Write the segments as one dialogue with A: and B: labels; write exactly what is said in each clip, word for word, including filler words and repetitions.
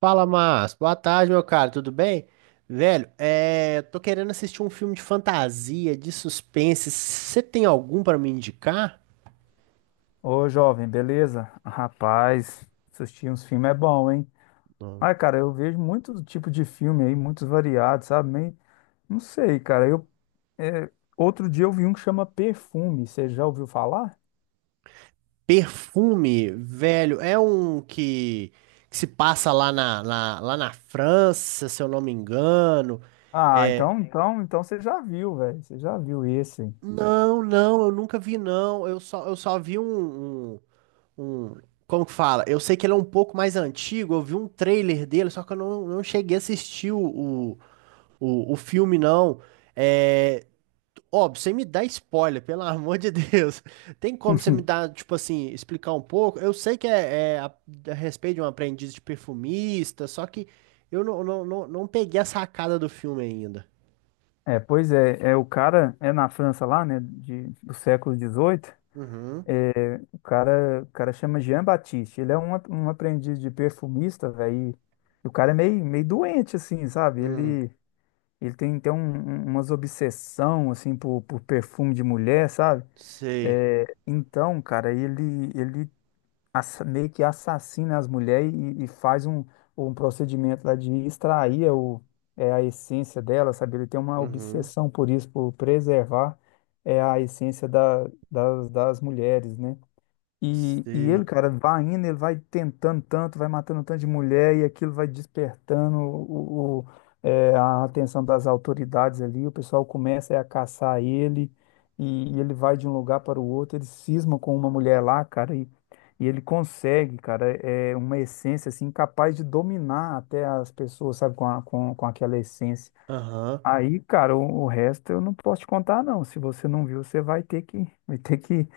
A: Fala, Márcio. Boa tarde, meu cara. Tudo bem? Velho, é... tô querendo assistir um filme de fantasia, de suspense. Você tem algum pra me indicar?
B: Ô, jovem, beleza? Rapaz, assistir uns filmes é bom, hein?
A: Não.
B: Ai, cara, eu vejo muitos tipo de filme aí, muitos variados, sabe? Nem- Não sei, cara. Eu, é, outro dia eu vi um que chama Perfume. Você já ouviu falar?
A: Perfume, velho, é um que, que se passa lá na, na- lá na França, se eu não me engano.
B: Ah,
A: É...
B: então, então, então você já viu, velho. Você já viu esse.
A: Não, não, eu nunca vi, não. Eu só, eu só vi um, um, um- Como que fala? Eu sei que ele é um pouco mais antigo. Eu vi um trailer dele, só que eu não, não cheguei a assistir O, o filme não. É, óbvio, sem me dar spoiler, pelo amor de Deus. Tem como você me dar, tipo assim, explicar um pouco? Eu sei que é, é a, a respeito de um aprendiz de perfumista, só que eu não, não, não, não peguei a sacada do filme ainda.
B: É, pois é, é, o cara é na França lá, né, de, do século dezoito.
A: Uhum.
B: É, o cara, o cara chama Jean Baptiste. Ele é um, a- um aprendiz de perfumista, velho. E o cara é meio, meio doente, assim, sabe?
A: Hum,
B: Ele Ele tem então um- um- umas obsessão assim por, por perfume de mulher, sabe?
A: sei.
B: É, então, cara, ele ele assa- meio que assassina as mulheres e, e faz um, um procedimento lá de extrair o, é, a essência dela, sabe? Ele tem uma
A: Uhum.
B: obsessão por isso, por preservar é, a essência da, das, das mulheres, né? E, e ele,
A: Sei.
B: cara, vai indo, ele vai tentando tanto, vai matando um tanto de mulher, e aquilo vai despertando o, o- é, a atenção das autoridades ali. O pessoal começa é, a caçar ele, e, e ele vai de um lugar para o outro. Ele cisma com uma mulher lá, cara, e, e ele consegue, cara, é é uma essência assim, capaz de dominar até as pessoas, sabe, com, a- com, com aquela essência.
A: Aham.
B: Aí, cara, o, o resto eu não posso te contar, não. Se você não viu, você vai ter que, vai ter que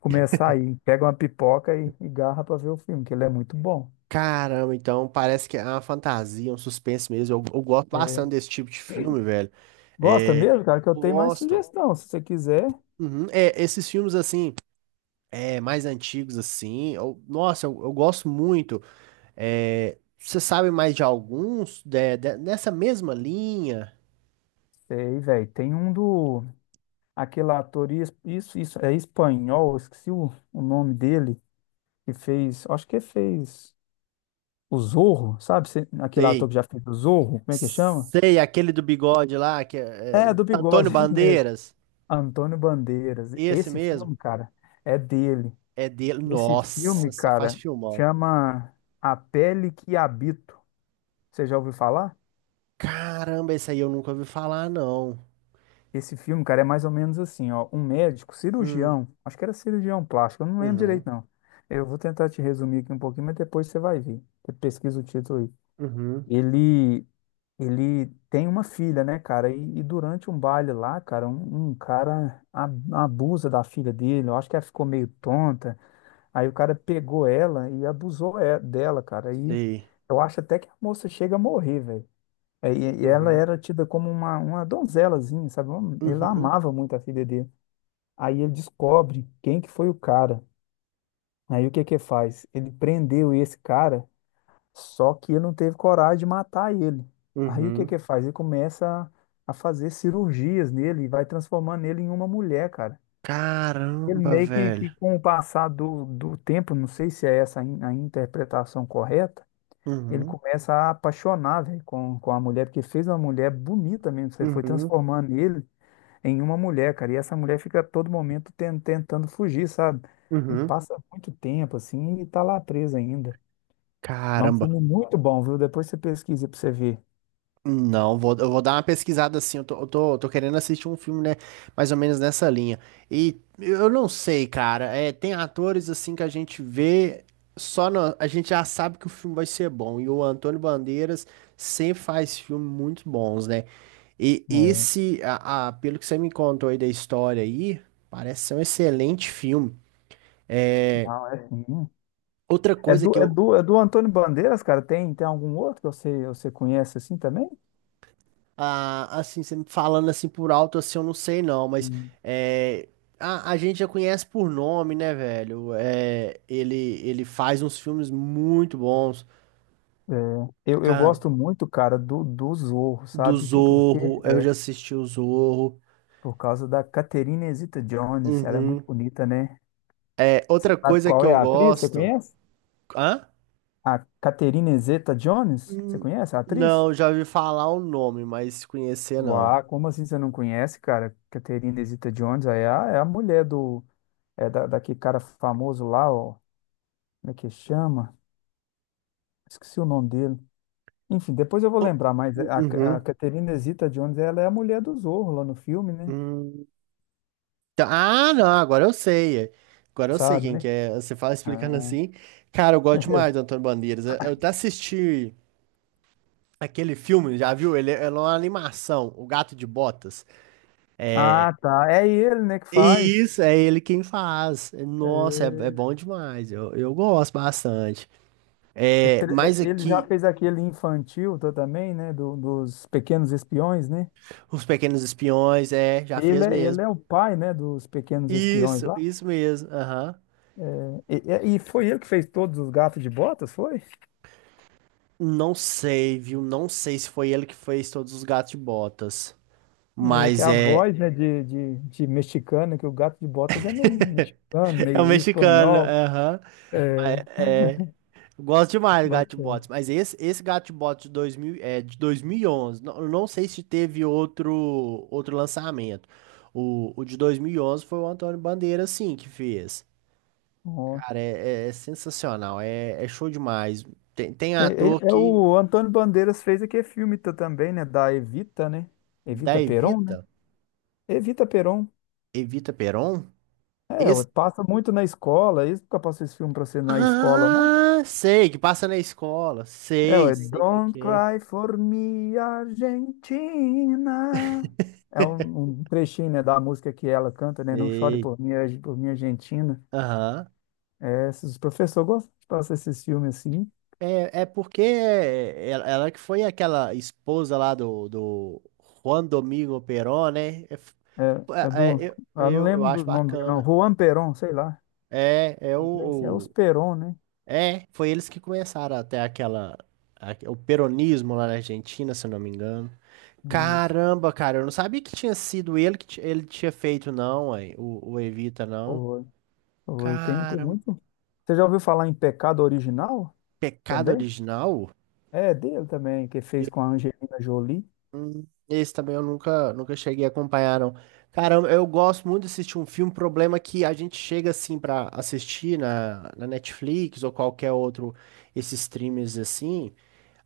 B: começar aí. Pega uma pipoca e, e garra pra ver o filme, que ele é muito bom.
A: Caramba, então parece que é uma fantasia, um suspense mesmo. Eu, eu gosto bastante
B: É,
A: desse tipo de filme, velho.
B: gosta
A: É,
B: mesmo, cara, que eu tenho mais
A: gosto.
B: sugestão. Se você quiser,
A: Uhum. É, esses filmes assim. É, mais antigos assim. Eu- nossa, eu, eu gosto muito. É, você sabe mais de alguns de- de- nessa mesma linha?
B: sei, velho. Tem um do, aquele ator, is- isso, isso, é espanhol, esqueci o, o nome dele, que fez, acho que fez o Zorro, sabe? Cê- Aquele ator
A: Sei.
B: que já fez o Zorro, como é que chama?
A: Sei, aquele do bigode lá, que é, é,
B: É, do
A: Antônio
B: bigode, esse mesmo.
A: Bandeiras.
B: Antônio Bandeiras.
A: Esse
B: Esse
A: mesmo.
B: filme, cara, é dele.
A: É dele.
B: Esse
A: Nossa,
B: filme,
A: só faz
B: cara,
A: filmão.
B: chama A Pele que Habito. Você já ouviu falar?
A: Caramba, esse aí eu nunca ouvi falar, não.
B: Esse filme, cara, é mais ou menos assim, ó, um médico,
A: Hum,
B: cirurgião, acho que era cirurgião plástico, eu não lembro
A: uhum,
B: direito, não. Eu vou tentar te resumir aqui um pouquinho, mas depois você vai ver. Você pesquisa o título aí.
A: uhum,
B: Ele, ele tem uma filha, né, cara? E, e durante um baile lá, cara, um, um cara a- abusa da filha dele. Eu acho que ela ficou meio tonta. Aí o cara pegou ela e abusou é- dela, cara. Aí
A: sei.
B: eu acho até que a moça chega a morrer, velho. É, E, e ela
A: Uhum,
B: era tida como uma, uma donzelazinha, sabe? Um- Ele
A: uhum,
B: amava muito a filha dele. Aí ele descobre quem que foi o cara. Aí o que que faz? Ele prendeu esse cara, só que ele não teve coragem de matar ele. Aí o que
A: uhum.
B: que faz? Ele começa a, a fazer cirurgias nele e vai transformando ele em uma mulher, cara. Ele
A: Caramba,
B: meio que,
A: velho.
B: que com o passar do, do tempo, não sei se é essa a in- a interpretação correta, ele
A: Uhum,
B: começa a apaixonar, velho, com, com a mulher, porque fez uma mulher bonita mesmo, você foi
A: uhum,
B: transformando ele em uma mulher, cara, e essa mulher fica a todo momento ten- tentando fugir, sabe? E
A: uhum.
B: passa muito tempo, assim, e tá lá presa ainda. Mas É um
A: Caramba.
B: filme muito bom, viu? Depois você pesquisa pra você ver.
A: Não, vou, eu vou dar uma pesquisada assim. Eu tô, eu tô, tô querendo assistir um filme, né? Mais ou menos nessa linha. E eu não sei, cara. É, tem atores assim que a gente vê, só na- a gente já sabe que o filme vai ser bom. E o Antônio Bandeiras sempre faz filmes muito bons, né? E
B: É,
A: esse, a, a- pelo que você me contou aí da história aí, parece ser um excelente filme.
B: não, é sim.
A: Outra
B: É
A: coisa
B: do,
A: que
B: é
A: eu,
B: do, é do Antônio Bandeiras, cara? Tem, tem algum outro que você, você conhece assim também?
A: Ah, assim, você me falando assim por alto, assim, eu não sei não, mas é, a, a gente já conhece por nome, né, velho? É, ele, ele faz uns filmes muito bons.
B: É, eu, eu
A: Cara,
B: gosto muito, cara, do, do Zorro,
A: do
B: sabe? Por, por quê?
A: Zorro, eu
B: É,
A: já assisti o Zorro.
B: por causa da Catherine Zeta-Jones. Ela é muito
A: Uhum.
B: bonita, né?
A: É,
B: Você
A: outra
B: sabe
A: coisa que
B: qual é
A: eu
B: a atriz? Você
A: gosto.
B: conhece?
A: Hã?
B: A Catherine Zeta-Jones? Você
A: Hum,
B: conhece a atriz?
A: Não, já ouvi falar o nome, mas conhecer não.
B: Uau, como assim você não conhece, cara? Catherine Zeta-Jones é a, é a mulher do... É da, daquele cara famoso lá, ó. Como é que chama? Esqueci o nome dele. Enfim, depois eu vou
A: O-
B: lembrar, mas a, a
A: Uhum.
B: Catherine Zeta-Jones, ela é a mulher do Zorro lá no filme, né?
A: Hum. Tá- Ah, não, agora eu sei. Agora eu sei
B: Sabe,
A: quem que
B: né?
A: é. Você fala explicando
B: Ah,
A: assim. Cara, eu gosto demais do Antônio Bandeiras. Eu, eu até assisti aquele filme, já viu? Ele, é ele é uma animação, O Gato de Botas. É,
B: Ah, tá. É ele, né, que faz.
A: isso, é ele quem faz. Nossa, é, é
B: É,
A: bom demais. Eu, eu gosto bastante.
B: é
A: É,
B: tre- é,
A: mas
B: ele já
A: aqui,
B: fez aquele infantil tá, também, né, do- dos Pequenos Espiões, né?
A: Os Pequenos Espiões, é, já
B: Ele
A: fez
B: é, ele
A: mesmo.
B: é o pai, né, dos Pequenos Espiões
A: Isso,
B: lá.
A: isso mesmo. Aham.
B: É, e, e foi ele que fez todos os Gatos de Botas, foi?
A: Não sei, viu? Não sei se foi ele que fez todos os Gatos de Botas.
B: É, que é
A: Mas
B: a
A: é.
B: voz, né, de, de, de mexicano, que o Gato de Botas é meio mexicano,
A: É um
B: meio
A: mexicano,
B: espanhol.
A: aham.
B: É,
A: Gosto demais do Gato de
B: bacana.
A: Botas, mas esse, esse Gato de Botas de dois mil, é, de dois mil e onze, não, eu não sei se teve outro, outro lançamento. O, o de dois mil e onze foi o Antônio Bandeira, sim, que fez.
B: Ó.
A: Cara, é, é- é sensacional, é, é show demais. Tem, tem
B: É, é-
A: ator
B: é
A: que,
B: o Antônio Bandeiras fez aquele filme tá, também, né, da Evita, né?
A: da
B: Evita Peron, né?
A: Evita,
B: Evita Peron.
A: Evita Peron,
B: É, ué,
A: esse...
B: passa muito na escola. é Isso nunca passou esse filme pra você na escola, não?
A: Ah, sei, que passa na escola,
B: É,
A: sei,
B: ué,
A: sei qual que
B: Don't
A: é,
B: Cry for Me, Argentina. É um, um trechinho, né, da música que ela canta, né? Não chore
A: sei.
B: por mim, Arge- por mim, Argentina.
A: Aham.
B: É, esses professores gostam de passar esses filmes assim.
A: É, é porque é, ela, ela que foi aquela esposa lá do, do Juan Domingo Perón, né? É f-
B: É, é do.
A: é- é- eu,
B: Eu não
A: eu, eu
B: lembro
A: acho
B: do nome dele, não.
A: bacana.
B: Juan Perón, sei lá.
A: É, é o,
B: É os
A: o-
B: Perón, né?
A: É, foi eles que começaram até aquela a- o peronismo lá na Argentina, se eu não me engano.
B: Isso.
A: Caramba, cara, eu não sabia que tinha sido ele que ti- ele tinha feito, não, ué, o, o Evita, não.
B: Foi. Foi. Tem, tem
A: Caramba,
B: muito. Você já ouviu falar em Pecado Original
A: pecado
B: também?
A: original?
B: É dele também, que fez com a Angelina Jolie.
A: Esse também eu nunca, nunca cheguei a acompanhar, não. Cara, eu eu gosto muito de assistir um filme. Problema é que a gente chega assim pra assistir na, na Netflix ou qualquer outro, esses streams assim.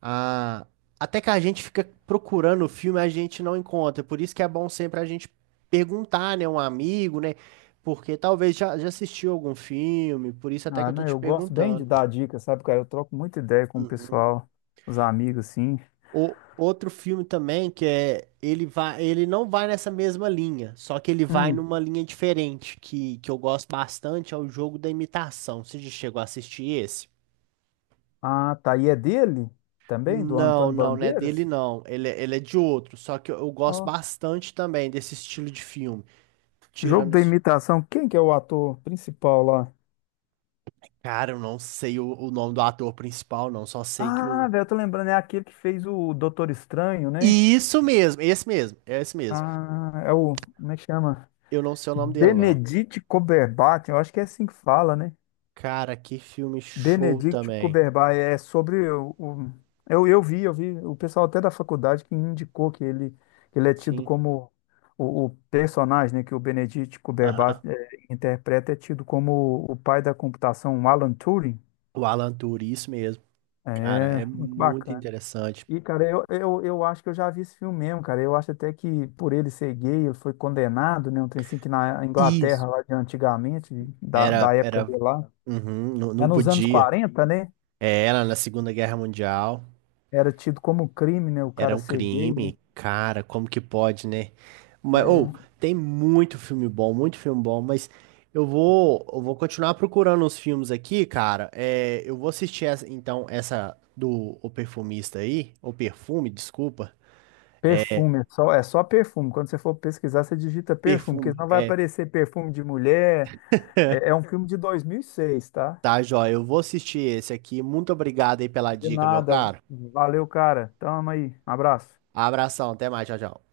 A: A... Até que a gente fica procurando o filme, a gente não encontra. Por isso que é bom sempre a gente perguntar, né, um amigo, né? Porque talvez já, já assistiu algum filme, por isso até que
B: Ah,
A: eu tô
B: não,
A: te
B: eu gosto bem de
A: perguntando.
B: dar dicas, sabe, cara? Eu troco muita ideia com o
A: Uhum.
B: pessoal, os amigos, assim.
A: O outro filme também que é ele vai, ele não vai nessa mesma linha, só que ele vai
B: Hum.
A: numa linha diferente que, que eu gosto bastante, é o Jogo da Imitação. Você já chegou a assistir esse?
B: Ah, tá. E é dele também, do
A: Não,
B: Antônio
A: não, não é dele
B: Bandeiras?
A: não. Ele, é- ele é de outro, só que eu, eu gosto
B: Ó.
A: bastante também desse estilo de filme.
B: Jogo
A: Tirando
B: da
A: os...
B: Imitação. Quem que é o ator principal lá?
A: Cara, eu não sei o, o nome do ator principal, não, só sei que
B: Ah,
A: o
B: velho, eu tô lembrando, é aquele que fez o Doutor Estranho, né?
A: Isso mesmo, esse mesmo, é esse mesmo.
B: Ah, é o. Como é que chama?
A: Eu não sei o nome dele não.
B: Benedict Cumberbatch, eu acho que é assim que fala, né?
A: Cara, que filme show
B: Benedict
A: também.
B: Cumberbatch é sobre o, o- eu, eu vi, eu vi o pessoal até da faculdade que indicou que ele, que ele, é tido
A: Sim.
B: como o, o personagem, né, que o Benedict
A: Aham.
B: Cumberbatch é, interpreta é tido como o pai da computação, um Alan Turing.
A: O Alan Turing, isso mesmo. Cara, é
B: É, muito
A: muito
B: bacana.
A: interessante.
B: E, cara, eu, eu, eu acho que eu já vi esse filme mesmo, cara. Eu acho até que por ele ser gay, ele foi condenado, né? Um trem assim que na Inglaterra,
A: Isso.
B: lá de antigamente, da, da
A: Era,
B: época
A: era,
B: dele lá.
A: uhum, não,
B: É
A: não
B: nos anos
A: podia.
B: quarenta né?
A: É, era na Segunda Guerra Mundial.
B: Era tido como crime, né? O
A: Era
B: cara
A: um
B: ser gay, né?
A: crime. Cara, como que pode, né? Mas, ou,
B: É,
A: tem muito filme bom, muito filme bom, mas eu vou, eu vou continuar procurando os filmes aqui, cara. É, eu vou assistir, essa, então, essa do O Perfumista aí, O Perfume, desculpa.
B: Perfume, é só, é só perfume. Quando você for pesquisar, você digita perfume, porque
A: Perfume.
B: senão vai
A: É,
B: aparecer perfume de mulher. É, é um filme de dois mil e seis, tá?
A: tá, joia. Eu vou assistir esse aqui. Muito obrigado aí pela
B: De
A: dica, meu
B: nada.
A: caro.
B: Valeu, cara. Tamo aí. Um abraço.
A: Abração, até mais, tchau, tchau.